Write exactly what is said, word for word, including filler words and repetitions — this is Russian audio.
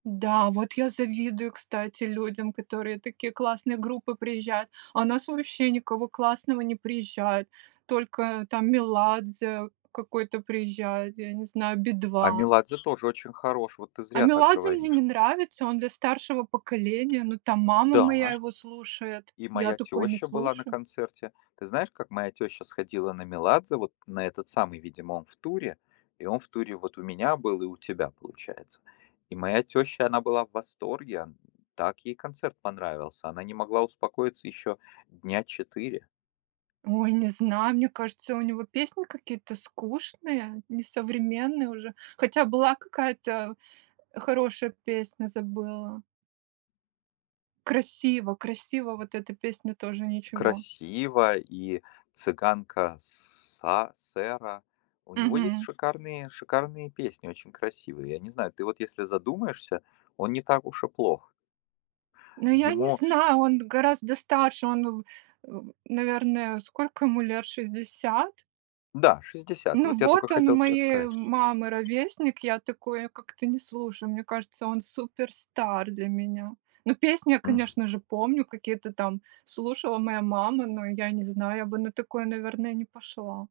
Да, вот я завидую, кстати, людям, к которым такие классные группы приезжают. А у нас вообще никого классного не приезжает, только там Меладзе какой-то приезжает, я не знаю, А "Би-2". Меладзе тоже очень хорош. Вот ты А зря так Меладзе мне говоришь. не нравится. Он для старшего поколения, ну, там мама моя Да. его слушает. И Я моя такое не тёща была на слушаю. концерте. Ты знаешь, как моя тёща сходила на Меладзе? Вот на этот самый, видимо, он в туре. И он в туре вот у меня был и у тебя, получается. И моя тёща, она была в восторге. Он так ей концерт понравился. Она не могла успокоиться ещё дня четыре. Ой, не знаю, мне кажется, у него песни какие-то скучные, несовременные уже. Хотя была какая-то хорошая песня, забыла "Красиво красиво", вот эта песня тоже ничего. "Красиво" и "Цыганка Са Сэра". У него есть Мгм. шикарные шикарные песни. Очень красивые. Я не знаю, ты вот если задумаешься, он не так уж и плох. Ну, я не Ему знаю, он гораздо старше, он, у м, наверное, сколько ему лет, шестьдесят? Да, шестьдесят, и Ну, вот я тока вот он хотел те моей сказать. мамы ровесник. Я такое как-то не слушаю, мне кажется, он супер-стар для меня. Ну, песни я, М. конечно же, помню, какие-то там слушала моя мама. Но я не знаю, я бы на такое, наверное, не пошла.